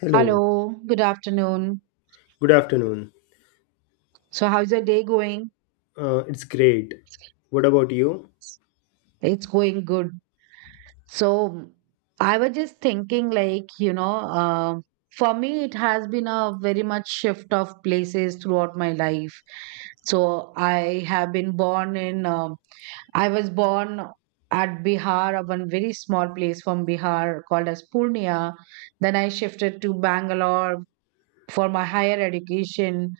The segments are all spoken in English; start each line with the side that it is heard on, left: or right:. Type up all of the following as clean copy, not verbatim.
left: Hello,
right: Hello, good afternoon.
left: good afternoon.
right: So, how's your day going?
left: It's great. What about you?
right: It's going good. So, I was just thinking, like, for me, it has been a very much shift of places throughout my life. So, I have been born in, I was born at Bihar, a one very small place from Bihar called as Purnia. Then I shifted to Bangalore for my higher education.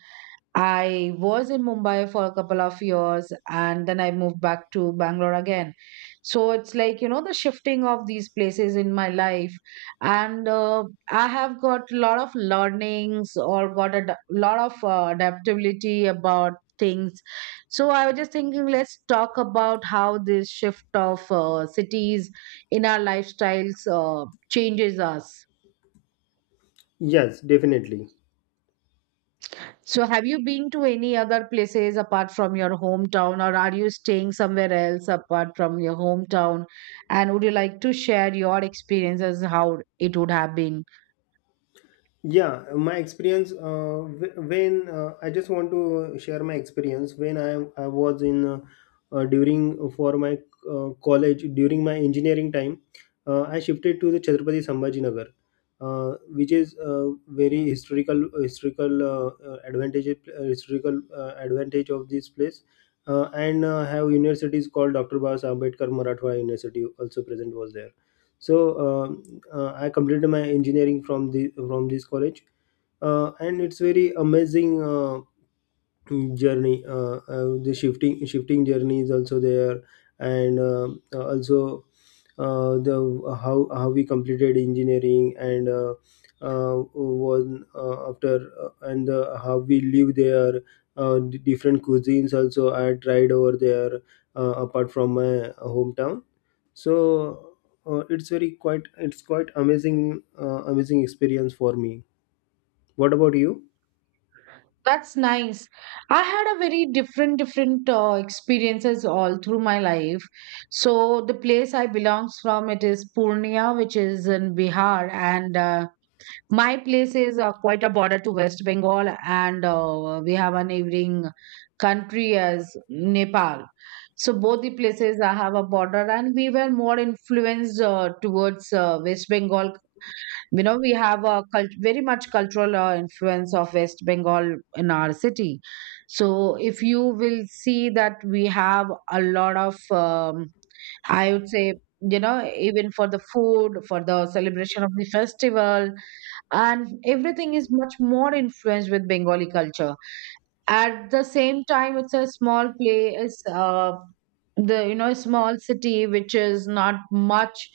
right: I was in Mumbai for a couple of years and then I moved back to Bangalore again. So it's like, the shifting of these places in my life. And I have got a lot of learnings or got a lot of adaptability about things. So I was just thinking, let's talk about how this shift of cities in our lifestyles changes us.
left: Yes, definitely.
right: So, have you been to any other places apart from your hometown, or are you staying somewhere else apart from your hometown? And would you like to share your experiences, how it would have been?
left: Yeah, my experience. When I just want to share my experience when I was in, during for my college during my engineering time. I shifted to the Chhatrapati Sambhajinagar, which is a very historical advantage of this place, and have universities called Dr. Baba Ambedkar Marathwada University also present was there. So, um I completed my engineering from the from this college, and it's very amazing journey. The shifting journey is also there, and also the how we completed engineering, and one after and how we live there. Different cuisines also I tried over there, apart from my hometown. So it's quite amazing, amazing experience for me. What about you?
right: That's nice. I had a very different experiences all through my life. So, the place I belongs from, it is Purnia, which is in Bihar, and my place is quite a border to West Bengal, and we have a neighboring country as Nepal. So both the places have a border, and we were more influenced towards West Bengal. You know, we have a very much cultural influence of West Bengal in our city. So if you will see that we have a lot of I would say, even for the food, for the celebration of the festival, and everything is much more influenced with Bengali culture. At the same time, it's a small place, the small city which is not much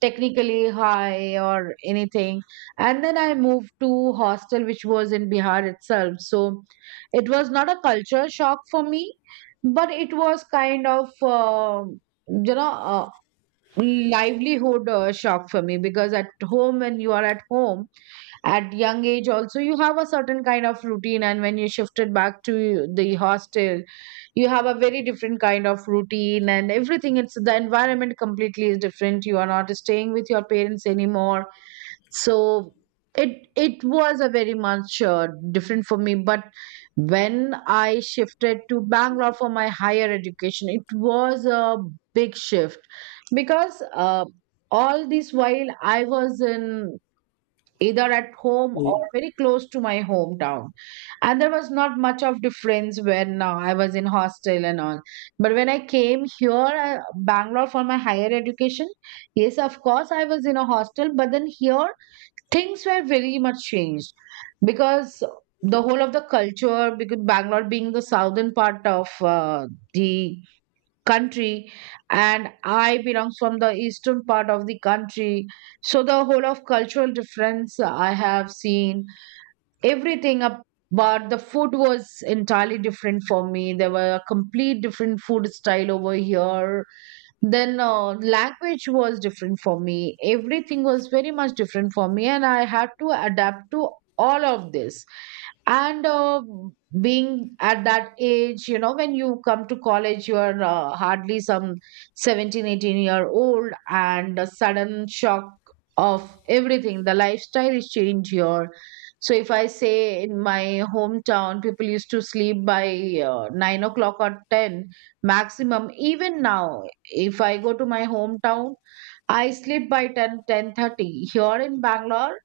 right: technically high or anything. And then I moved to hostel which was in Bihar itself, so it was not a culture shock for me, but it was kind ofyou know uh, livelihood shock for me because at home, when you are at home at young age also, you have a certain kind of routine. And when you shifted back to the hostel, you have a very different kind of routine, and everything, it's the environment completely is different. You are not staying with your parents anymore. So it was a very much different for me. But when I shifted to Bangalore for my higher education, it was a big shift, because all this while I was in either at home or
left: Y-
right: very close to my hometown, and there was not much of difference when I was in hostel and all. But when I came here, uh, Bangalore for my higher education, yes, of course, I was in a hostel, but then here things were very much changed, because the whole of the culture, because Bangalore being the southern part of the country, and I belong from the eastern part of the country. So the whole of cultural difference I have seen, everything up, but the food was entirely different for me. There were a complete different food style over here. Then language was different for me. Everything was very much different for me, and I had to adapt to all of this. And being at that age, you know, when you come to college, you are hardly some 17, 18 year old, and a sudden shock of everything, the lifestyle is changed here. So if I say, in my hometown people used to sleep by 9 o'clock or 10 maximum. Even now, if I go to my hometown, I sleep by 10, 10:30. Here in Bangalore,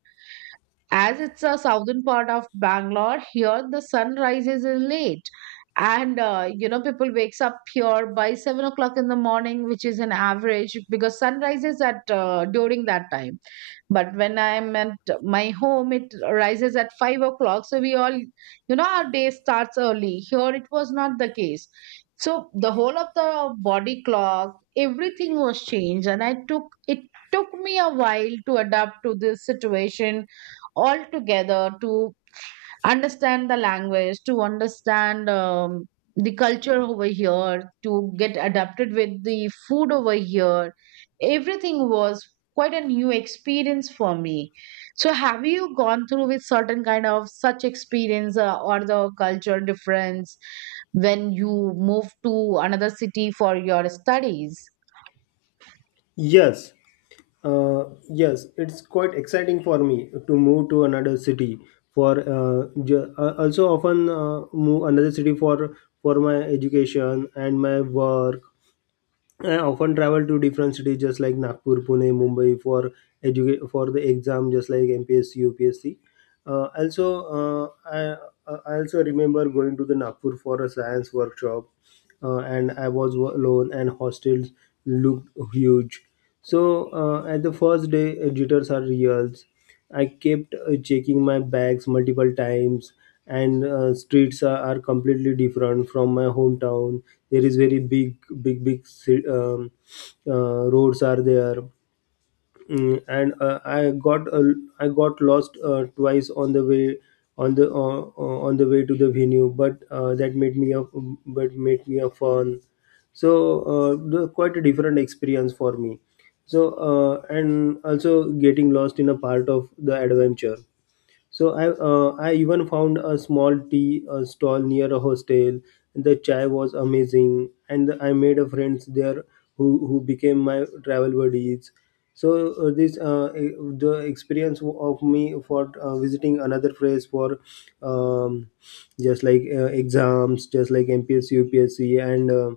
right: as it's a southern part of Bangalore, here the sun rises in late. And you know, people wakes up here by 7 o'clock in the morning, which is an average because sun rises at during that time. But when I'm at my home, it rises at 5 o'clock. So we all, our day starts early. Here it was not the case. So the whole of the body clock, everything was changed, and I took it took me a while to adapt to this situation altogether, to understand the language, to understand the culture over here, to get adapted with the food over here. Everything was quite a new experience for me. So, have you gone through with certain kind of such experience or the culture difference when you move to another city for your studies?
left: yes uh, yes, it's quite exciting for me to move to another city also often move another city for my education and my work. I often travel to different cities just like Nagpur, Pune, Mumbai for for the exam just like MPSC, UPSC. Uh, also, uh, I also remember going to the Nagpur for a science workshop, and I was alone and hostels looked huge. So at the first day, jitters are real. I kept checking my bags multiple times, and streets are completely different from my hometown. There is very big, big, big roads are there. Mm, and I got lost twice on the way, on the way to the venue, but that made me a but made me a fun. So quite a different experience for me. So and also getting lost in a part of the adventure. So I even found a small tea stall near a hostel. The chai was amazing, and I made a friends there who became my travel buddies. So uh, this uh, e- the experience of me for visiting another place for um, just like exams, just like MPSC, UPSC, and uh,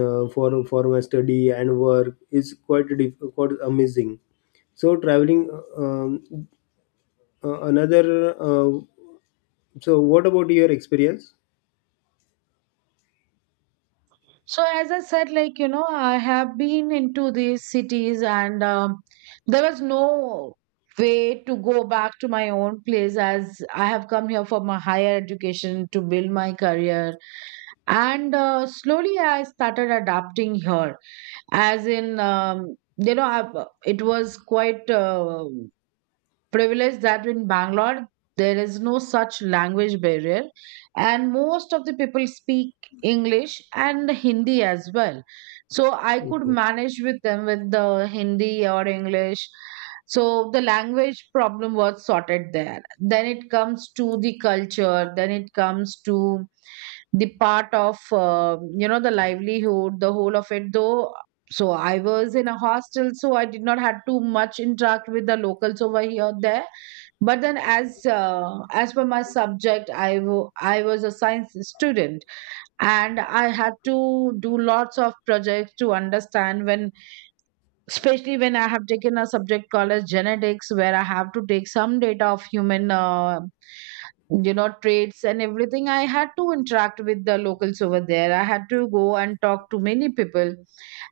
left: uh, for for my study and work is quite amazing. So traveling um, uh, another, uh, so what about your experience?
right: So as I said, like I have been into these cities, and there was no way to go back to my own place as I have come here for my higher education to build my career. And slowly, I started adapting here, as in. It was quite privilege that in Bangalore there is no such language barrier, and most of the people speak English and Hindi as well. So I could
left: Okay.
right: manage with them with the Hindi or English. So the language problem was sorted there. Then it comes to the culture, then it comes to the part of the livelihood, the whole of it though. So I was in a hostel, so I did not have too much interact with the locals over here there. But then as per my subject, I was a science student, and I had to do lots of projects to understand when especially when I have taken a subject called as genetics, where I have to take some data of human trades and everything. I had to interact with the locals over there. I had to go and talk to many people,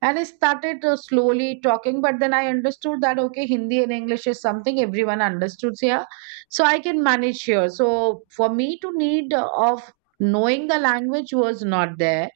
right: and I started slowly talking. But then I understood that okay, Hindi and English is something everyone understood here, so I can manage here. So for me, to need of knowing the language was not there.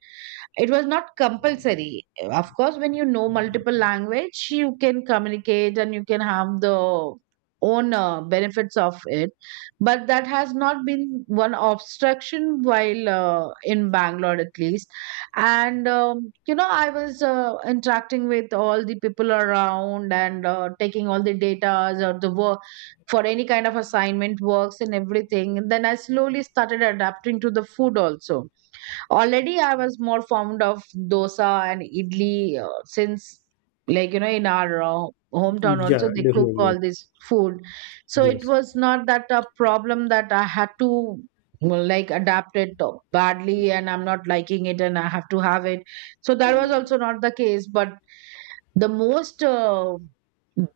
right: It was not compulsory. Of course, when you know multiple language, you can communicate and you can have the own benefits of it. But that has not been one obstruction while in Bangalore, at least. And I was interacting with all the people around and taking all the data or the work for any kind of assignment works and everything. And then I slowly started adapting to the food also. Already, I was more fond of dosa and idli since, like, in our hometown
left: Yeah,
right: also, they cook
left: definitely.
right: all this food. So it
left: Yes.
right: was not that a problem that I had to, well, like adapt it badly, and I'm not liking it and I have to have it. So that was also not the case. But the most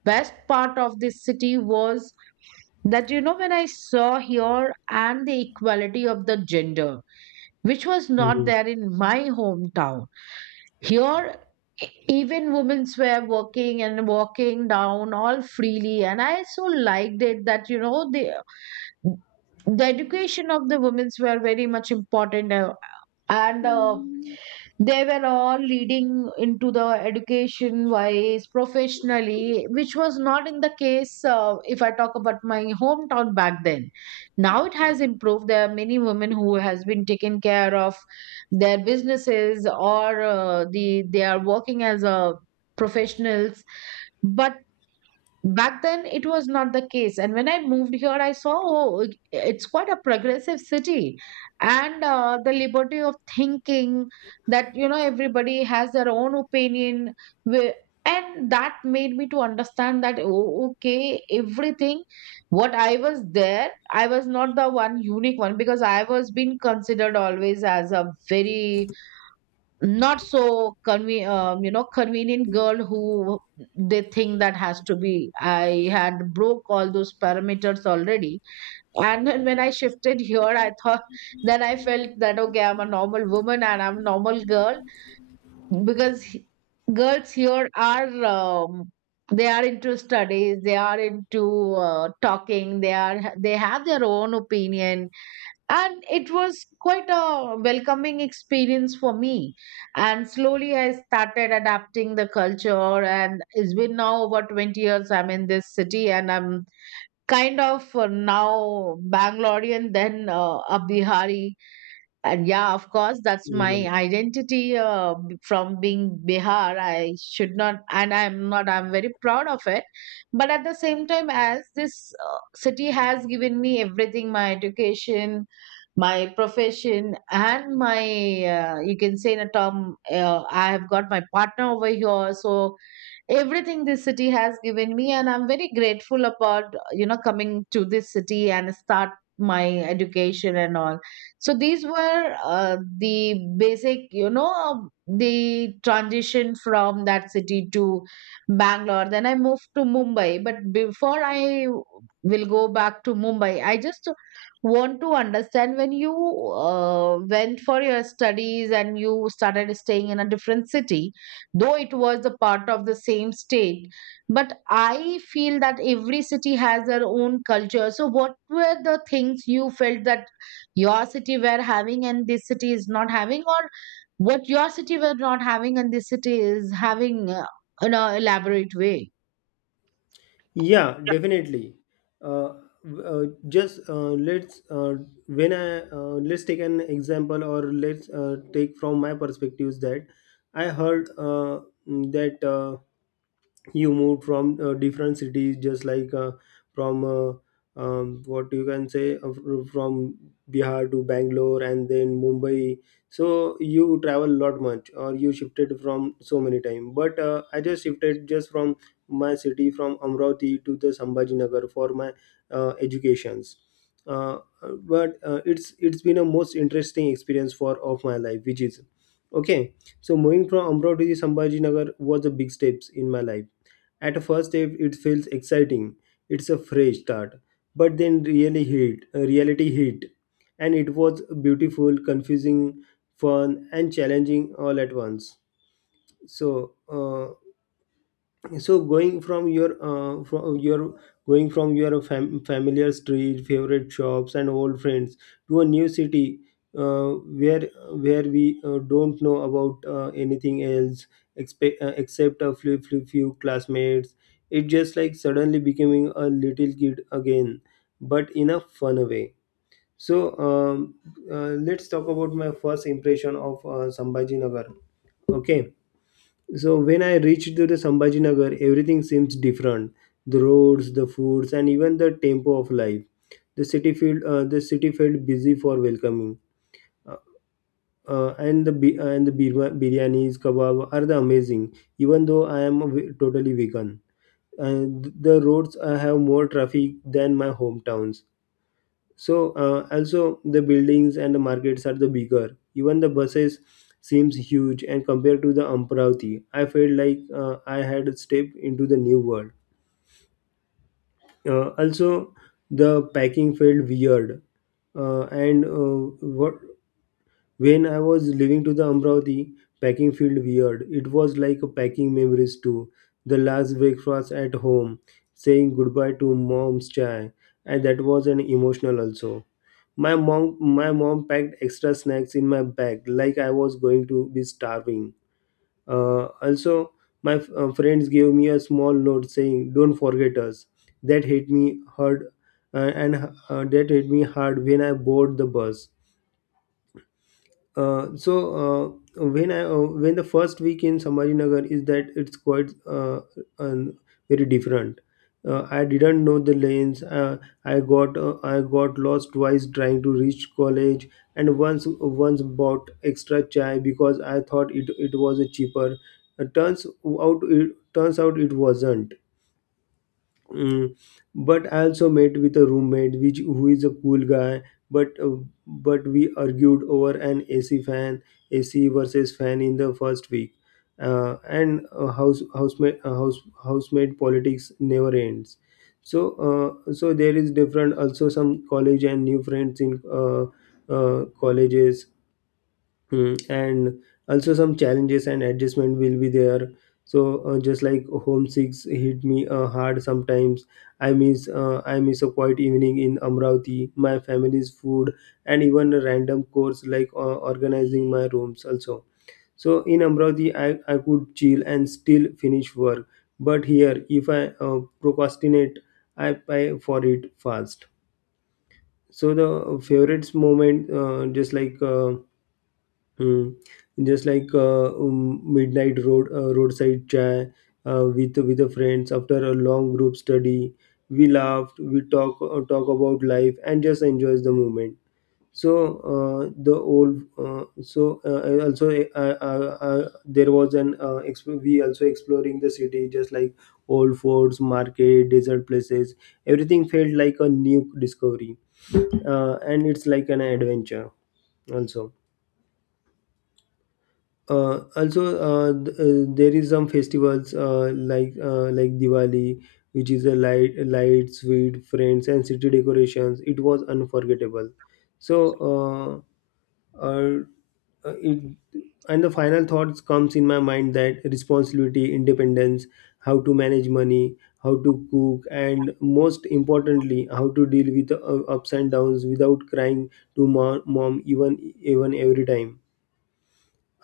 right: best part of this city was that when I saw here and the equality of the gender, which was not
left: Hmm.
right: there in my hometown. Here, even women were working and walking down all freely, and I so liked it that the education of the women's were very much important, and they were all leading into the education wise, professionally, which was not in the case if I talk about my hometown back then. Now it has improved. There are many women who has been taken care of their businesses or they are working as a professionals, but back then it was not the case. And when I moved here, I saw, oh, it's quite a progressive city. And the liberty of thinking, that everybody has their own opinion, wi- and that made me to understand that oh, okay, everything what I was there, I was not the one unique one, because I was being considered always as a very not so convenient girl who they think that has to be, I had broke all those parameters already. And then when I shifted here, I thought then I felt that okay, I'm a normal woman and I'm a normal girl, because girls here are they are into studies, they are into talking, they have their own opinion. And it was quite a welcoming experience for me, and slowly I started adapting the culture. And it's been now over 20 years I'm in this city, and I'm kind of now Bangalorean then a Bihari. And yeah, of course, that's
left: Yes.
right: my identity from being Bihar. I should not, and I'm not, I'm very proud of it. But at the same time, as this city has given me everything, my education, my profession, and my, you can say in a term, I have got my partner over here. So everything this city has given me, and I'm very grateful about coming to this city and start my education and all. So these were the basic, the transition from that city to Bangalore. Then I moved to Mumbai, but before I will go back to Mumbai, I just want to understand, when you went for your studies and you started staying in a different city, though it was a part of the same state, but I feel that every city has their own culture. So what were the things you felt that your city were having and this city is not having, or what your city were not having and this city is having, in a elaborate way?
left: Yeah, definitely. Uh, w- just let's when I Let's take an example, or let's take from my perspectives that I heard, that. You moved from different cities just like from what you can say from Bihar to Bangalore and then Mumbai. So you travel a lot much, or you shifted from so many time, but I just shifted just from my city from Amravati to the Sambhajinagar for my educations. Uh, but uh, it's been a most interesting experience for of my life, which is okay. So moving from Amravati to Sambhajinagar was a big steps in my life. At first, it feels exciting. It's a fresh start. But then reality hit. And it was beautiful, confusing, fun, and challenging all at once. So, uh, so going from your Going from your familiar street, favorite shops, and old friends to a new city, uh, where where we don't know about anything else except a few classmates. It just like suddenly becoming a little kid again, but in a fun way. So let's talk about my first impression of Sambhaji. Okay. So when I reached to the Sambhajinagar, everything seems different. The roads, the foods, and even the tempo of life. The city felt busy for welcoming. Uh, and the bi- and the birma- biryanis, kebab are the amazing. Even though I am a totally vegan, and the roads have more traffic than my hometowns. So also the buildings and the markets are the bigger, even the buses seems huge, and compared to the Amravati I felt like I had a step into the new world. Uh, also the packing felt weird and what When I was leaving to the Amravati, packing felt weird. It was like packing memories too. The last breakfast at home, saying goodbye to mom's chai, and that was an emotional also. My mom packed extra snacks in my bag, like I was going to be starving. Also, my friends gave me a small note saying, "Don't forget us." That hit me hard, uh, and that hit me hard when I board the bus. Uh, so when the first week in Samajinagar is that it's quite, um, very different. I didn't know the lanes. I got lost twice trying to reach college, and once bought extra chai because I thought it was a cheaper. Turns out it wasn't. Mm, but I also met with a roommate which who is a cool guy, but uh, but we argued over an AC versus fan in the first week. And house housemate house Housemate politics never ends. So so there is different also, some college and new friends in colleges. Hmm, and also some challenges and adjustment will be there. So just like homesick hit me, hard sometimes. I miss a quiet evening in Amravati, my family's food, and even a random course like organizing my rooms also. So in Amravati, I could chill and still finish work, but here if I, procrastinate, I pay for it fast. So the favorite moment, just like Hmm. Just like midnight roadside chai with the friends after a long group study. We laughed, we talk about life and just enjoys the moment. So the old so also there was an exp- We also exploring the city just like old forts, market, desert places. Everything felt like a new discovery, and it's like an adventure also. Also, there is some festivals like Diwali, which is a lights, sweet friends, and city decorations. It was unforgettable. So uh, uh, uh, it and the final thoughts comes in my mind: that responsibility, independence, how to manage money, how to cook, and most importantly how to deal with ups and downs without crying to mom, even every time.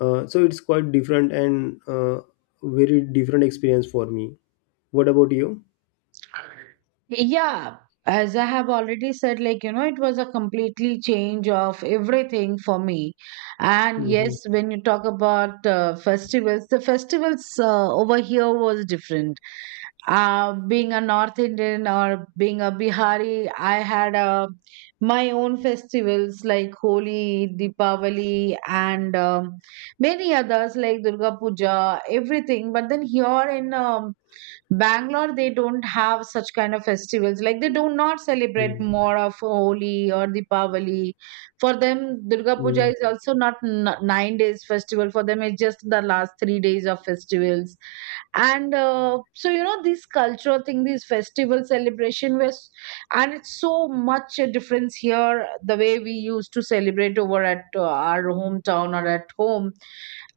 left: So it's quite different and very different experience for me. What about you?
right: Yeah, as I have already said, like, you know, it was a completely change of everything for me. And
left: Mm-hmm.
right: yes, when you talk about festivals, the festivals over here was different. Being a North Indian or being a Bihari, I had my own festivals like Holi, Deepavali, and many others like Durga Puja, everything. But then here in Bangalore, they don't have such kind of festivals. Like, they do not celebrate more of Holi or Deepavali. For them, Durga Puja
left: Mm-hmm.
right: is also not 9 days festival. For them, it's just the last 3 days of festivals. And so you know, this cultural thing, this festival celebration was, and it's so much a difference here the way we used to celebrate over at our hometown or at home,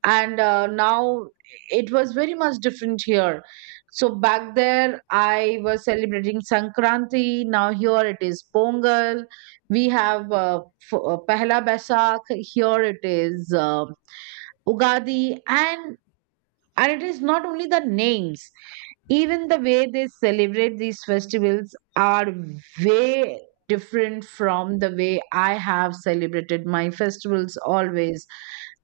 right: and now it was very much different here. So back there, I was celebrating Sankranti. Now here it is Pongal. We have Pehla Basak. Here it is Ugadi. And it is not only the names, even the way they celebrate these festivals are way different from the way I have celebrated my festivals always.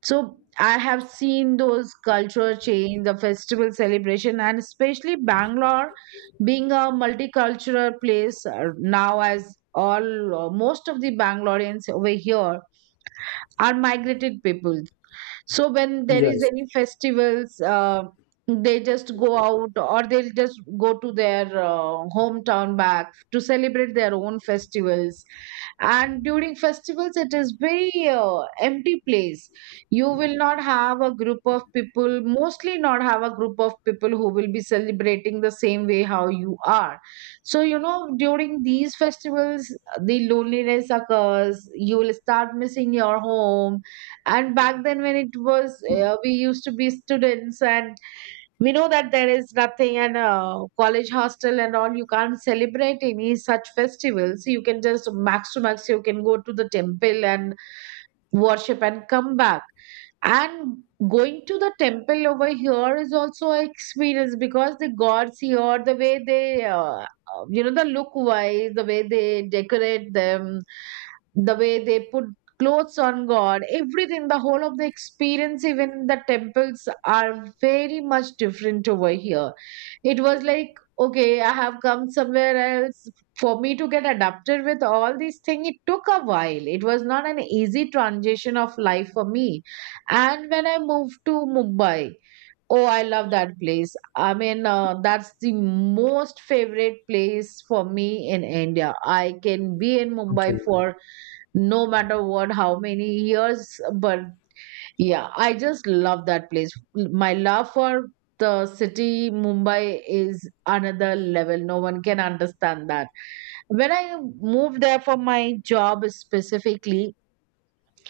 right: So I have seen those cultural change, the festival celebration, and especially Bangalore being a multicultural place now, as all most of the Bangaloreans over here are migrated people. So when there is
left: Yes.
right: any festivals, they just go out, or they'll just go to their hometown back to celebrate their own festivals. And during festivals, it is very empty place. You will not have a group of people, mostly not have a group of people who will be celebrating the same way how you are. So you know, during these festivals, the loneliness occurs. You will start missing your home. And back then, when it was, we used to be students, and we know that there is nothing, and college hostel and all, you can't celebrate any such festivals. You can just max to max you can go to the temple and worship and come back. And going to the temple over here is also an experience, because the gods here, the way they, you know, the look wise, the way they decorate them, the way they put clothes on God, everything, the whole of the experience, even the temples are very much different over here. It was like, okay, I have come somewhere else. For me to get adapted with all these things, it took a while. It was not an easy transition of life for me. And when I moved to Mumbai, oh, I love that place. I mean, that's the most favorite place for me in India. I can be in Mumbai
left: Okay.
right: for no matter what, how many years, but yeah, I just love that place. My love for the city, Mumbai, is another level. No one can understand that. When I moved there for my job specifically,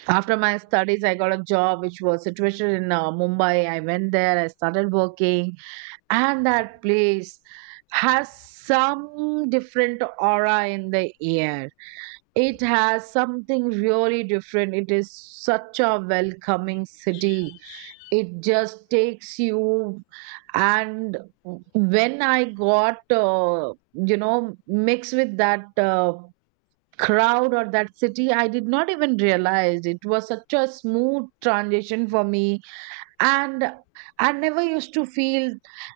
right: after my studies, I got a job which was situated in Mumbai. I went there, I started working, and that place has some different aura in the air. It has something really different. It is such a welcoming city. It just takes you. And when I got, mixed with that crowd or that city, I did not even realize. It was such a smooth transition for me, and I never used to feel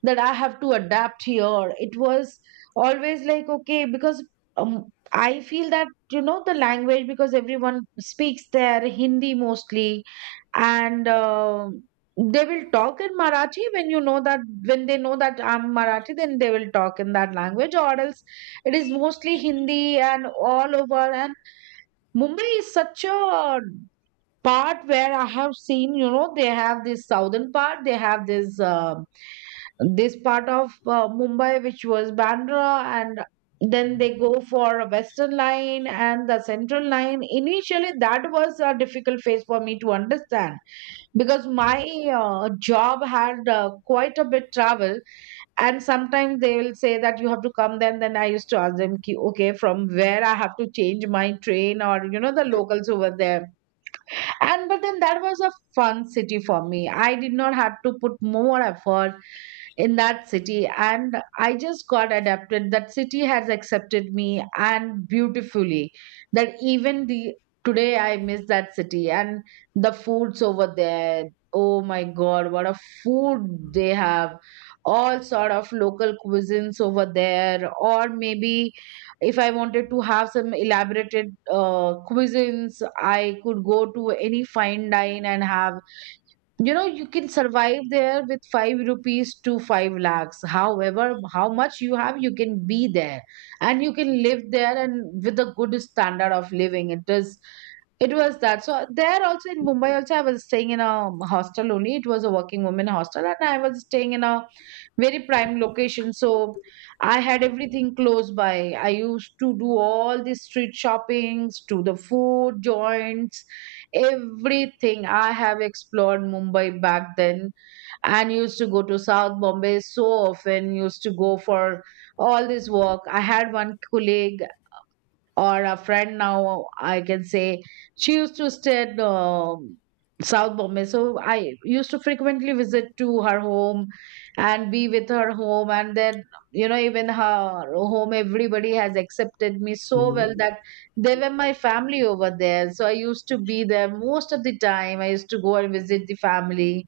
right: that I have to adapt here. It was always like okay, because um, I feel that, you know, the language, because everyone speaks there Hindi mostly. And they will talk in Marathi when you know that when they know that I'm Marathi, then they will talk in that language, or else it is mostly Hindi and all over. And Mumbai is such a part where I have seen, you know, they have this southern part, they have this this part of Mumbai which was Bandra, and then they go for a western line and the central line. Initially, that was a difficult phase for me to understand, because my job had quite a bit travel, and sometimes they will say that you have to come, then I used to ask them ki, okay, from where I have to change my train, or you know, the locals over there. And but then that was a fun city for me. I did not have to put more effort in that city, and I just got adapted. That city has accepted me, and beautifully, that even the today I miss that city. And the foods over there, oh my God, what a food they have. All sort of local cuisines over there, or maybe if I wanted to have some elaborated cuisines, I could go to any fine dine and have, you know, you can survive there with 5 rupees to 5 lakhs. However how much you have, you can be there and you can live there, and with a good standard of living. It is, it was that. So there also, in Mumbai also, I was staying in a hostel only. It was a working women hostel, and I was staying in a very prime location. So I had everything close by. I used to do all the street shoppings to the food joints, everything. I have explored Mumbai back then, and used to go to South Bombay so often, used to go for all this work. I had one colleague, or a friend now I can say, she used to stay in South Bombay. So I used to frequently visit to her home and be with her home. And then, you know, even her home, everybody has accepted me so
left: Mhm.
right: well that they were my family over there. So I used to be there most of the time, I used to go and visit the family.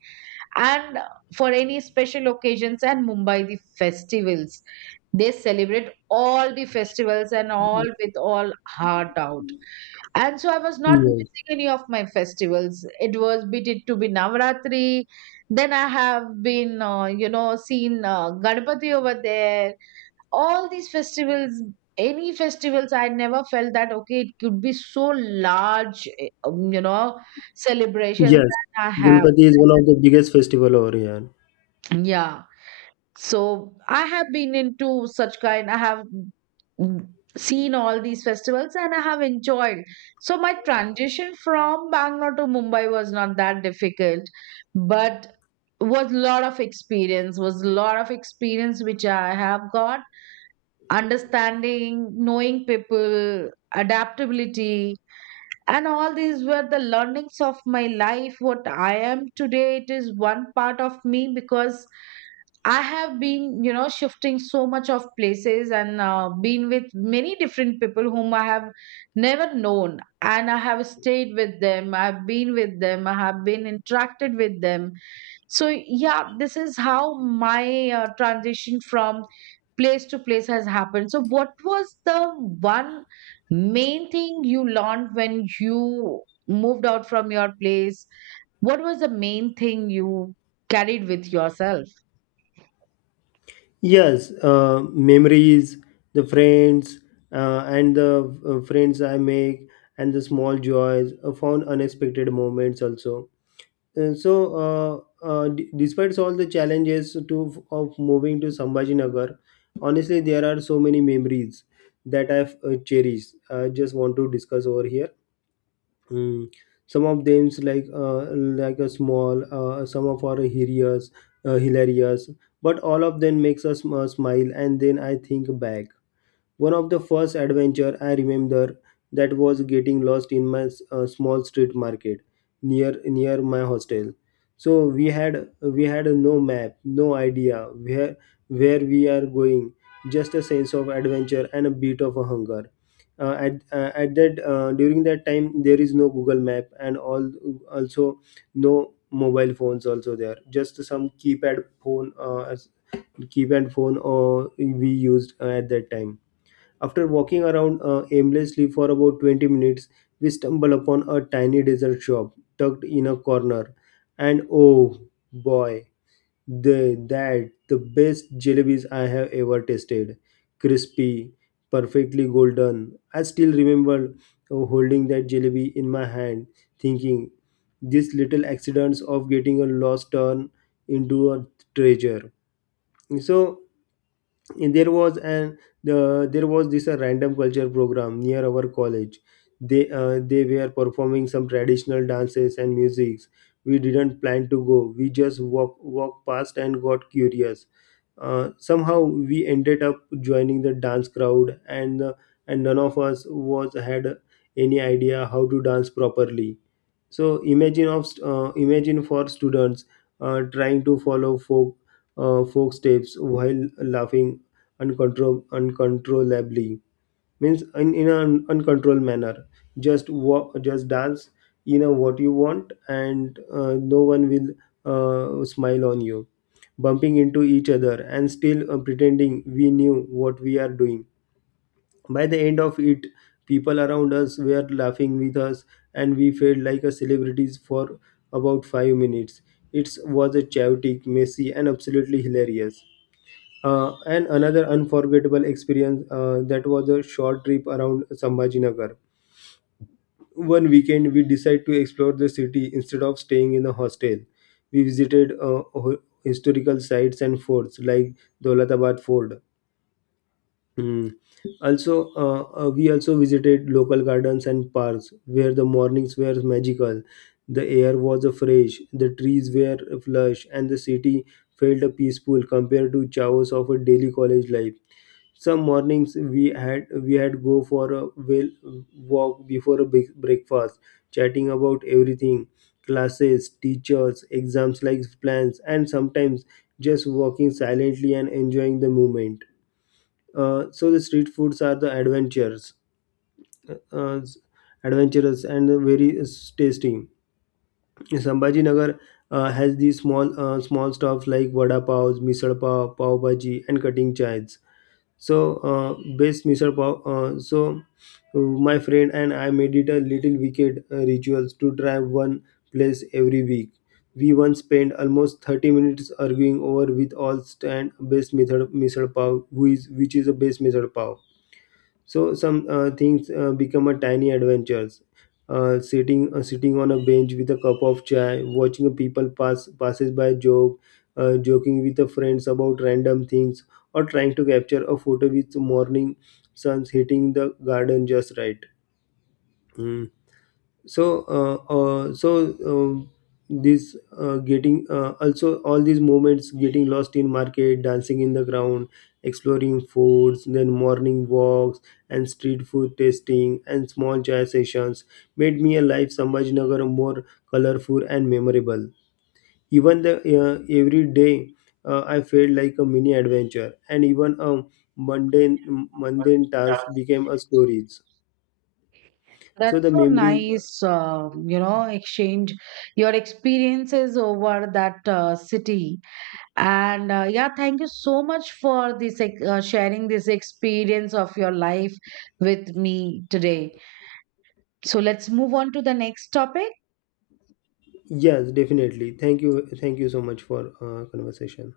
right: And for any special occasions, and Mumbai, the festivals, they celebrate all the festivals and all with all heart out. And so I was not
left: Yes.
right: missing any of my festivals. It was, be it to be Navratri, then I have been, seen Ganpati over there, all these festivals. Any festivals, I never felt that okay, it could be so large, celebrations
left: Yes.
right: that I have.
left: Ganpati is one of the biggest festival over here.
right: Yeah. So I have been into such kind, I have, mm, seen all these festivals and I have enjoyed. So my transition from Bangalore to Mumbai was not that difficult, but was lot of experience, was lot of experience which I have got. Understanding, knowing people, adaptability, and all these were the learnings of my life. What I am today, it is one part of me, because I have been, you know, shifting so much of places, and been with many different people whom I have never known. And I have stayed with them, I've been with them, I have been interacted with them. So yeah, this is how my transition from place to place has happened. So what was the one main thing you learned when you moved out from your place? What was the main thing you carried with yourself?
left: Yes. Memories, the friends, and the friends I make, and the small joys, found unexpected moments also. Uh, so, Despite all the challenges to of moving to Sambhajinagar, honestly, there are so many memories that I've cherished. I just want to discuss over here. Mm. Some of them's like Like a small, some of are hilarious, uh, hilarious, but all of them makes us smile, and then I think back. One of the first adventure I remember, that was getting lost in my small street market near my hostel. So we had no map, no idea where we are going, just a sense of adventure and a bit of a hunger. At that During that time there is no Google Map and all, also no mobile phones also there, just some keypad phone, keypad phone or we used at that time. After walking around aimlessly for about 20 minutes, we stumble upon a tiny dessert shop tucked in a corner. And oh boy, the best jellies I have ever tasted. Crispy, perfectly golden. I still remember holding that jelly in my hand, thinking these little accidents of getting a lost turn into a treasure. So and there was an the there was this a random culture program near our college. They they were performing some traditional dances and musics. We didn't plan to go, we just walked past and got curious. Somehow we ended up joining the dance crowd, and and none of us was had any idea how to dance properly. So imagine for students trying to follow folk steps while laughing uncontrollably, means in an uncontrolled manner. Just walk, just dance, you know what you want, and no one will, smile on you, bumping into each other and still pretending we knew what we are doing. By the end of it, people around us were laughing with us, and we felt like a celebrities for about 5 minutes. It was a chaotic, messy, and absolutely hilarious. And another unforgettable experience, that was a short trip around Sambhajinagar. One weekend, we decided to explore the city instead of staying in a hostel. We visited historical sites and forts like Dolatabad Fort. Mm. Also, we also visited local gardens and parks where the mornings were magical. The air was fresh, the trees were lush, and the city felt peaceful compared to chaos of a daily college life. Some mornings we had go for a walk before a big breakfast, chatting about everything, classes, teachers, exams like plans, and sometimes just walking silently and enjoying the moment. So the street foods are the uh, adventurous and very tasty. Sambhaji Nagar has these small stuff like vada pav, misal pav, pav bhaji, and cutting chives. So uh, best misal pav. So my friend and I made it a little wicked rituals to try one place every week. We once spent almost 30 minutes arguing over with all stand best method misal pav, who is which is the best misal pav. So some things become a tiny adventures. Sitting on a bench with a cup of chai, watching people passes by, joking with the friends about random things, or trying to capture a photo with morning suns hitting the garden just right. Hmm. So so this getting also all these moments getting lost in market, dancing in the ground, exploring foods, then morning walks, and street food tasting, and small chai sessions made me a life Sambhajinagar more colorful and memorable. Even the every day, I felt like a mini adventure, and even a mundane task became a stories.
right: That's
left: So the
right: so
left: memories.
right: nice, you know, exchange your experiences over that city. And yeah, thank you so much for this sharing this experience of your life with me today. So let's move on to the next topic.
left: Yes, definitely. Thank you. Thank you so much for conversation.